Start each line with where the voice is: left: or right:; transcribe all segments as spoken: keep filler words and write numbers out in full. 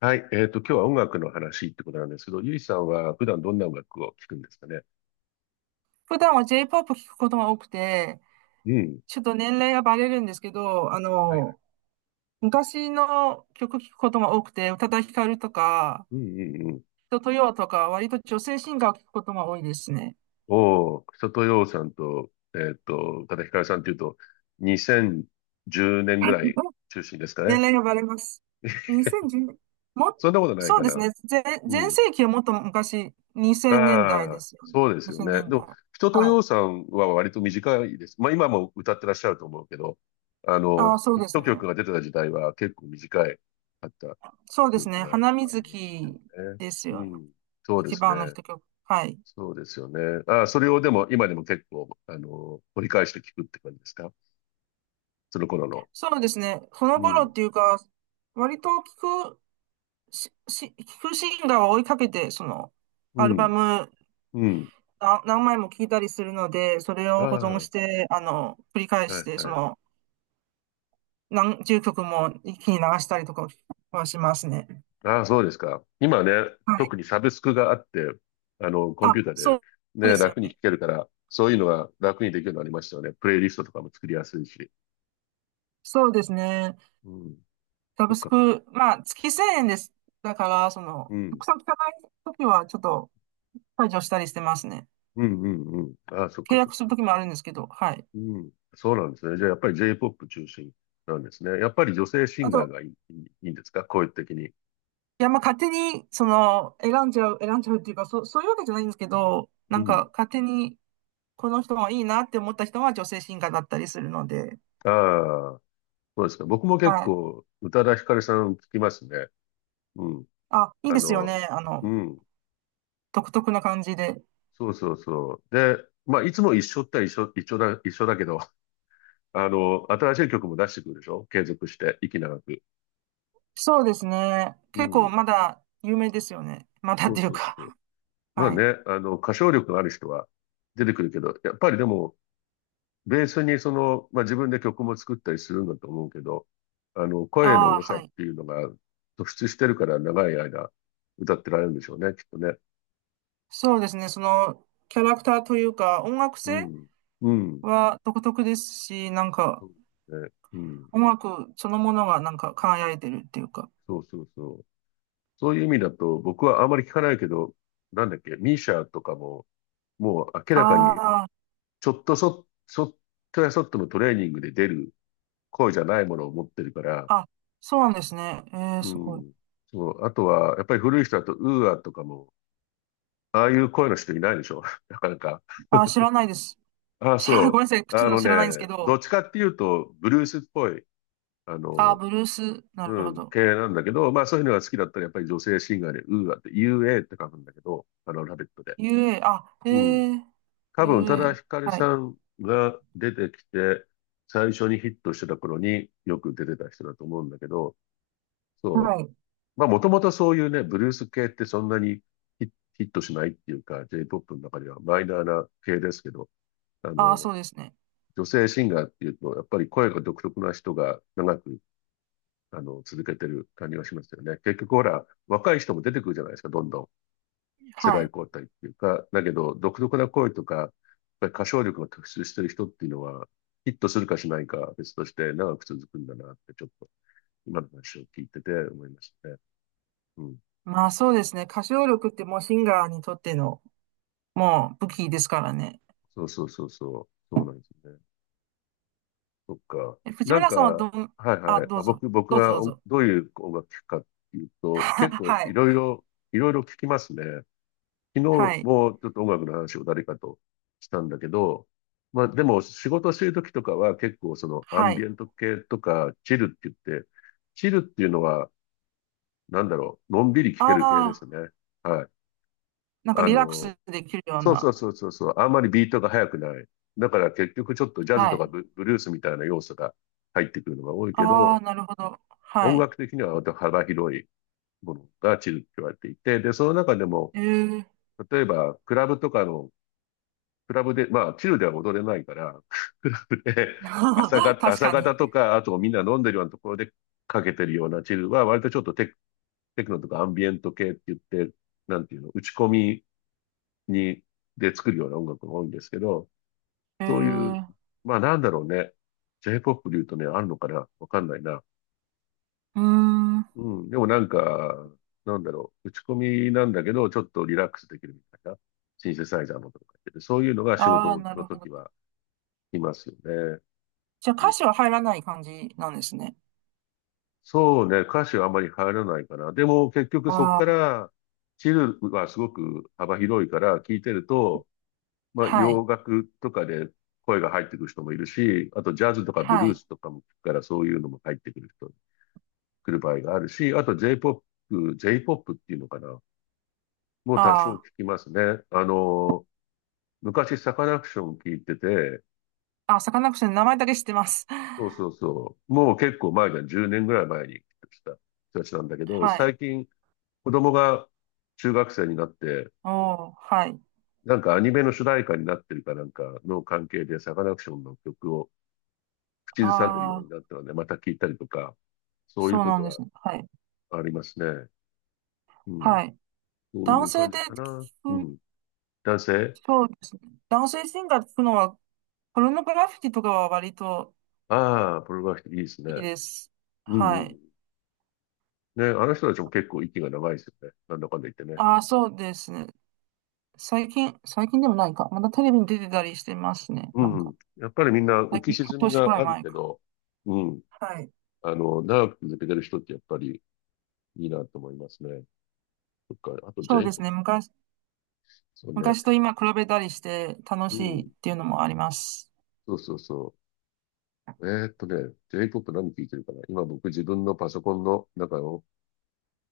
left: はい。えっと、今日は音楽の話ってことなんですけど、ゆいさんは普段どんな音楽を聴くんですかね？
right: 普段は J-ポップ 聞くことが多くて、
left: うん。
right: ちょっと年齢がバレるんですけど、あ
left: はいはい。
right: の、昔の曲聞くことが多くて、宇多田ヒカルとか、
left: うんうんうん。
right: 人とよとか、割と女性シンガーを聞くことが多いですね。
left: おー、とようさんと、えっと、宇多田ヒカルさんっていうと、にせんじゅうねんぐらい中心ですか
right: 年
left: ね？
right: 齢がバレます。にせんじゅう、も、
left: そんなことない
right: そう
left: か
right: です
left: な。
right: ね。全、
left: う
right: 全
left: ん。
right: 盛期はもっと昔、にせんねんだい
left: あ
right: で
left: あ、
right: すよね。
left: そうですよ
right: 2000
left: ね。で
right: 年代。
left: も、人と
right: は
left: よう
right: い。
left: さんは割と短いです。まあ今も歌ってらっしゃると思うけど、あ
right: ああ、
left: の、
right: そう
left: ヒッ
right: です
left: ト
right: ね。
left: 曲が出てた時代は結構短いかった
right: そうで
left: 記
right: す
left: 憶
right: ね。
left: があ
right: 花水
left: りますよ
right: 木
left: ね。
right: です
left: う
right: よね。
left: ん。そうで
right: 一
left: すね。
right: 番の一曲。はい。
left: そうですよね。ああ、それをでも、今でも結構、あの、掘り返して聞くって感じですか？その頃の。
right: そうですね。ほの
left: う
right: ぼの
left: ん。
right: っていうか、割と聞くし、し、聞くシンガーを追いかけて、その、
left: う
right: アルバ
left: ん。
right: ム
left: うん。
right: な何枚も聞いたりするので、それ
left: あ
right: を保
left: あ、
right: 存
left: は
right: して、あの、繰り返
left: い
right: して、そ
left: はい。
right: の、何十曲も一気に流したりとかはしますね。
left: ああ、そうですか。今ね、
right: はい。
left: 特にサブスクがあって、あの、コンピ
right: あ、
left: ューターで
right: そうそう
left: ね、
right: ですよ
left: 楽に聞
right: ね。
left: けるから、そういうのが楽にできるようになりましたよね。プレイリストとかも作りやすいし。
right: そうですね。
left: うん。
right: サ
left: そ
right: ブ
left: っ
right: ス
left: かそっか。
right: ク、まあ、月せんえんです。だから、その、
left: う
right: た
left: ん。
right: くさん聞かないときは、ちょっと、解除したりしてますね。
left: うんうんうん。ああ、そっ
right: 契
left: かそっ
right: 約する
left: か。
right: ときもあるんですけど、はい。
left: うん。そうなんですね。じゃあやっぱり J-ポップ 中心なんですね。やっぱり女性シン
right: あ
left: ガー
right: と、
left: がいい、いいいいんですか？声的に。
right: いや、まあ、勝手に、その、選んじゃう、選んじゃうっていうか、そ、そういうわけじゃないんですけど、な
left: う
right: ん
left: ん。
right: か、勝手に、この人がいいなって思った人は女性シンガーだったりするので、
left: ああ、そうですか。僕も結
right: はい。
left: 構、宇多田ヒカルさん聞きますね。うん。
right: あ、いい
left: あ
right: ですよ
left: の、
right: ね。あ
left: う
right: の、
left: ん。
right: 独特な感じで。
left: そうそうそう。で、まあ、いつも一緒って一緒、一緒だ、一緒だけど、あの、新しい曲も出してくるでしょ？継続して、息長く。
right: そうですね。
left: う
right: 結構
left: ん。
right: まだ有名ですよね。まだっ
left: そう
right: ていう
left: そう
right: か、
left: そう。まあ
right: はい。
left: ね、あの、歌唱力のある人は出てくるけど、やっぱりでも、ベースにその、まあ、自分で曲も作ったりするんだと思うけど、あの、声の
right: ああ、
left: 良さ
right: は
left: っ
right: い。
left: ていうのが突出してるから長い間歌ってられるんでしょうね、きっとね。
right: そうですね。その、キャラクターというか、音楽
left: う
right: 性
left: ん。うん。
right: は独特ですし、なんか、
left: そうですね。うん。
right: 音楽そのものがなんか輝いてるっていうか。
left: そうそうそう。そういう意味だと、僕はあまり聞かないけど、なんだっけ、ミーシャとかも、もう明らかに、
right: あ
left: ちょっとそ、そっとやそっとのトレーニングで出る声じゃないものを持ってるから、
right: あ、そうなんですね。えー、
left: う
right: すごい。
left: ん。そう。あとは、やっぱり古い人だと、ウーアとかも、ああいう声の人いないでしょ？ なかなか。
right: あ、知らないです。
left: あ あ、
right: 知らない、ごめ
left: そ
right: んなさい。
left: う。
right: ち
left: あ
right: ょっと
left: の
right: 知
left: ね、
right: らないんですけ
left: ど
right: ど。
left: っちかっていうと、ブルースっぽい、あ
right: あ、
left: の、
right: ブルース、なる
left: う
right: ほ
left: ん、
right: ど。
left: 系なんだけど、まあそういうのが好きだったらやっぱり女性シンガーで、ウーアって、ウーア って書くんだけど、あの、ラベットで。
right: ユーエー、あ、え
left: うん。
right: ー、
left: 多分、宇多田
right: ユーエー、
left: ヒカル
right: はい。
left: さんが出てきて、最初にヒットしてた頃によく出てた人だと思うんだけど、
right: は
left: そう。
right: い。
left: まあもともとそういうね、ブルース系ってそんなにヒヒットしないっていうか、J-ポップ の中ではマイナーな系ですけど、あ
right: あ、
left: の、
right: そうですね。
left: 女性シンガーっていうと、やっぱり声が独特な人が長く、あの、続けてる感じがしますよね。結局ほら、若い人も出てくるじゃないですか、どんどん。世
right: は
left: 代
right: い。
left: 交代っていうか。だけど、独特な声とか、やっぱり歌唱力が特出してる人っていうのは、ヒットするかしないかは別として長く続くんだなって、ちょっと今の話を聞いてて思いましたね。うん。
right: まあそうですね。歌唱力ってもうシンガーにとっての、もう武器ですからね。
left: そうそうそうそう。そうなんですね。そっか。
right: え藤
left: なん
right: 村
left: か、
right: さんはど
left: は
right: ん、
left: い
right: あ、
left: はい。
right: ど
left: あ、
right: うぞ。
left: 僕、僕
right: どうぞど
left: が
right: う
left: お
right: ぞ。
left: どういう音楽聴くかっていうと、結 構
right: は
left: い
right: い。
left: ろいろ、いろいろ聴きますね。昨日
right: はい。
left: もちょっと音楽の話を誰かとしたんだけど、まあでも仕事してる時とかは結構そのアン
right: は
left: ビ
right: い。
left: エント系とかチルって言って、チルっていうのはなんだろう、のんびり聴け
right: あ
left: る系ですね。
right: あ、
left: はい。
right: なんか
left: あ
right: リラック
left: の、
right: スできるよう
left: そう
right: な。
left: そうそうそうそう、あんまりビートが速くない。だから結局ちょっとジャズ
right: は
left: とか
right: い。
left: ブブルースみたいな要素が入ってくるのが多いけ
right: ああ、
left: ど、
right: なるほど。は
left: 音
right: い。
left: 楽的には割と幅広いものがチルって言われていて、で、その中でも、
right: ええ
left: 例えば、クラブとかの、クラブで、まあ、チルでは踊れないから、クラブで朝 が、
right: 確
left: 朝
right: かに。
left: 方とか、あとみんな飲んでるようなところでかけてるようなチルは、割とちょっとテク、テクノとかアンビエント系って言って、なんていうの、打ち込みに、で作るような音楽が多いんですけど、
right: え
left: そういう、
right: ー、
left: まあなんだろうね。J-ポップ で言うとね、あるのかなわかんないな。
right: うーん。
left: うん。でもなんか、なんだろう。打ち込みなんだけど、ちょっとリラックスできるみたいな。シンセサイザーのとか言ってて、そういうのが仕
right: ああ、
left: 事
right: な
left: の
right: るほど。
left: 時はいますよね。
right: じゃあ
left: う
right: 歌
left: ん、
right: 詞は入らない感じなんですね。
left: そうね。歌詞はあまり入らないかな。でも結局そこ
right: あ
left: か
right: あ、
left: ら、チルはすごく幅広いから聞いてると、まあ
right: はい。
left: 洋楽とかで声が入ってくる人もいるし、あとジャズとかブ
right: は
left: ルー
right: い。
left: スとかも聞くからそういうのも入ってくる人、来る場合があるし、あと J-ポップ、J-ポップ っていうのかな。もう多少聞
right: あ
left: きますね。あの、昔サカナクション聞いてて、
right: あ、あ、サカナクションの名前だけ知ってます。
left: そうそう そう。もう結構前じゃん、じゅうねんぐらい前に来た人たちなんだけど、
right: はい。
left: 最近子供が中学生になって、
right: おー、はい。
left: なんかアニメの主題歌になってるかなんかの関係でサカナクションの曲を口ずさんでるように
right: ああ、
left: なったので、また聞いたりとか、そういう
right: そう
left: こ
right: なん
left: と
right: ですね。
left: は
right: はい。
left: ありますね。うん。
right: はい。
left: そうい
right: 男
left: う
right: 性
left: 感
right: で
left: じかな。う
right: 聞く、
left: ん。男性、
right: そうですね。男性シンガーで聞くのは、ポルノグラフィティとかは割と
left: ああー、プロバクティブいいですね。
right: いいです。
left: うん
right: は
left: う
right: い。
left: ん。ね、あの人たちも結構息が長いですよね。なんだかんだ言ってね。
right: ああ、そうですね。最近、最近でもないか。まだテレビに出てたりしてますね。
left: う
right: なんか、
left: ん。やっぱりみんな浮
right: 最
left: き
right: 近、半
left: 沈み
right: 年くら
left: が
right: い
left: ある
right: 前
left: け
right: か。
left: ど、うん。
right: はい。
left: あの、長く続けてる人ってやっぱりいいなと思いますね。そっか。あと
right: そうです
left: J-ポップ で
right: ね。昔、
left: すよね。
right: 昔と今比べたりして楽
left: う
right: しいっ
left: ん。
right: ていうのもあります。
left: そうそうそう。えーっとね、J-ポップ 何聞いてるかな今僕自分のパソコンの中を、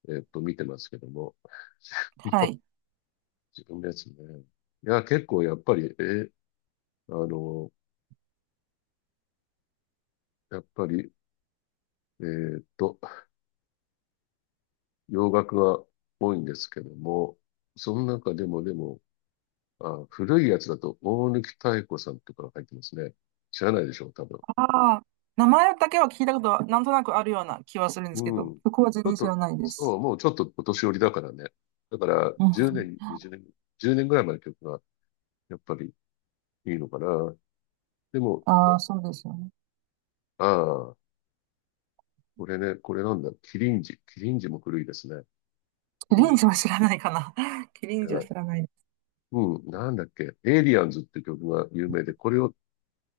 left: えーっと、見てますけども。
right: は い。
left: 自分のやつね。いや、結構やっぱり、えーあの、やっぱり、えーっと、洋楽は多いんですけども、その中でもでも、あ、古いやつだと大貫妙子さんとかが入ってますね。知らないでしょう、多分。
right: ああ、名前だけは聞いたことはなんとなくあるような気はするんですけ
left: う
right: ど、
left: ん。ち
right: そこは全
left: ょっ
right: 然知ら
left: と、
right: ないで
left: そ
right: す。
left: う、もうちょっとお年寄りだからね。だから
right: う
left: 10
right: ん。
left: 年、にじゅうねん、じゅうねんぐらいまでの曲がやっぱりいいのかな。でも、
right: ああ、そうですよね。
left: ああ、これね、これなんだ、キリンジ。キリンジも古いですね。
right: キ
left: う
right: リン
left: ん。
right: ジは知らないかな。キリン
left: や
right: ジ
left: ば
right: は知
left: い。
right: らない。
left: うん、なんだっけ、エイリアンズって曲が有名で、これを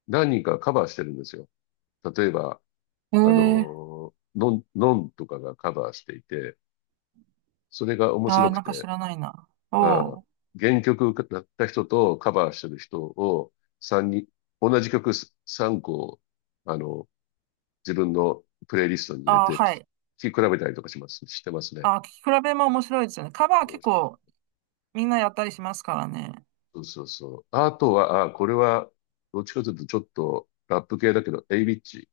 left: 何人かカバーしてるんですよ。例えば、あ
right: ええ
left: の、のん、のんとかがカバーしていて、それが面
right: あ
left: 白
right: あー、
left: く
right: なんか知
left: て、
right: らないな。お
left: ああ、
right: お。
left: 原曲だった人とカバーしてる人をさんにん、同じ曲さんこ、あの、自分のプレイリストに入れ
right: ああ、
left: て聴
right: はい。
left: き比べたりとかします、してますね。
right: ああ、聞き比べも面白いですよね。カバー結
left: 面白いで
right: 構
left: す
right: みんなやったりしますからね。
left: そうそうそう。あとは、あ、これは、どっちかというとちょっとラップ系だけど、エイビッチ。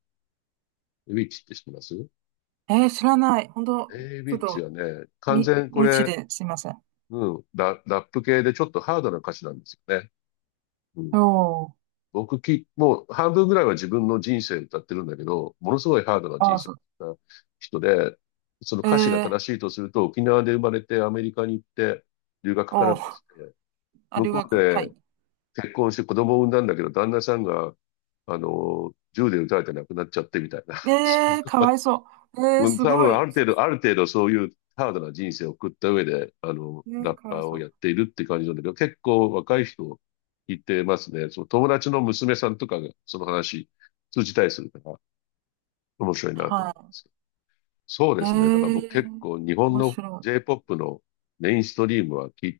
left: エイビッチって知ってます？
right: えー、知らない。本当
left: エイ
right: ちょっ
left: ビッチ
right: と、
left: はね、完
right: み、
left: 全こ
right: 無知
left: れ、
right: ですいません。
left: うん。ラ、ラップ系でちょっとハードな歌詞なんですよね。うん。
right: おー。
left: 僕き、もう半分ぐらいは自分の人生歌ってるんだけど、ものすごいハードな
right: あ
left: 人
right: ー、
left: 生
right: そ
left: な人で、その
right: う。え
left: 歌詞が
right: ー、
left: 正しいとすると、沖縄で生まれてアメリカに行って留学かな
right: お
left: んか
right: ー。
left: して、
right: あ、
left: 向
right: 留
left: こう
right: 学。はい。
left: で結婚して子供を産んだんだけど、旦那さんが、あの、銃で撃たれて亡くなっちゃってみたいな。す
right: えー、か
left: ご
right: わいそう。えー、
left: うん
right: す
left: 多
right: ご
left: 分あ
right: い。
left: る
right: そ
left: 程
right: う
left: 度、
right: す
left: ある程度そういうハードな人生を送った上で、あの、
right: え
left: ラ
right: ー、
left: ッ
right: かわい
left: パー
right: そ
left: をや
right: う。
left: っているって感じなんだけど、結構若い人いてますね。その友達の娘さんとかがその話通じたりするから面白いなと思うんで
right: は
left: すけど。そう
right: い。え
left: ですね。だから僕結
right: ー、
left: 構日本
right: 面
left: の
right: 白い。
left: J-ポップ のメインストリームはき、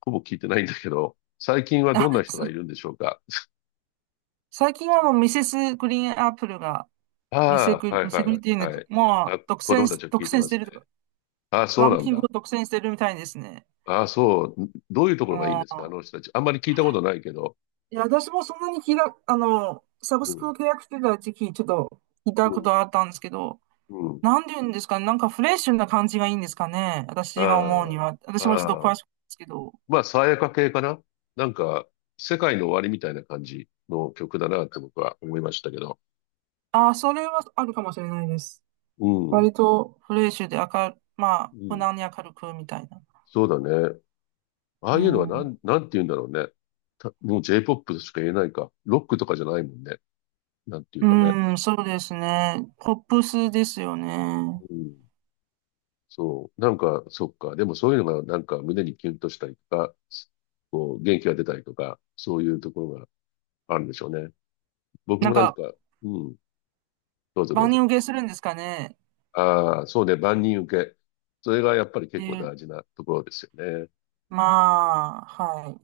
left: ほぼ聞いてないんだけど、最近はど
right: あ、
left: んな人
right: す、
left: がいるんでしょうか。
right: 最近はもうミセスグリーンアップルが、ミセ
left: あ
right: グ
left: あ、
right: リ、
left: は
right: ミ
left: い
right: セ
left: は
right: グリっ
left: い
right: ていうの
left: は
right: か、
left: い。
right: も
left: あ、
right: う独
left: 子
right: 占
left: 供た
right: し、
left: ちは聞
right: 独
left: いて
right: 占
left: ま
right: し
left: す
right: て
left: ね。
right: るとか、
left: ああ、そ
right: ラ
left: う
right: ン
left: なん
right: キング
left: だ。
right: を独占してるみたいですね。
left: ああ、そう。どういうところがいいん
right: も
left: ですか？あ
right: う
left: の人たち。あんまり聞いたことないけど。
right: いや、私もそんなに聞いた、あの、サブ
left: う
right: スク
left: ん、
right: を契約してた時期、ちょっと聞いた
left: うん、
right: ことがあったんですけど、
left: うん。
right: なんて言うんですかね、なんかフレッシュな感じがいいんですかね、私が思う
left: あ
right: には。
left: あ、
right: 私もちょっと
left: あ
right: 詳
left: あ。
right: しくないですけど。
left: まあ、爽やか系かな、なんか、世界の終わりみたいな感じの曲だなって僕は思いましたけど。
right: ああ、それはあるかもしれないです。
left: うん、
right: 割とフレッシュで明る、ま
left: う
right: あ、無
left: ん。
right: 難に明るくみたいな。
left: そうだね。あ
right: う
left: あいうのはな
right: ん。
left: ん、なん、て言うんだろうね。たもう J-ポップ としか言えないか。ロックとかじゃないもんね。なんていうかね。
right: うん、そうですね。ポップスですよね。
left: うんそう。なんか、そっか。でもそういうのがなんか胸にキュンとしたりとか、こう、元気が出たりとか、そういうところがあるんでしょうね。僕
right: な
left: も
right: ん
left: なんか、
right: か、
left: うん、どうぞどう
right: 万
left: ぞ。
right: 人受けするんですかね。っ
left: ああ、そうね、万人受け。それがやっぱり
right: て
left: 結構
right: いう、
left: 大事なところですよね。
right: まあ、はい。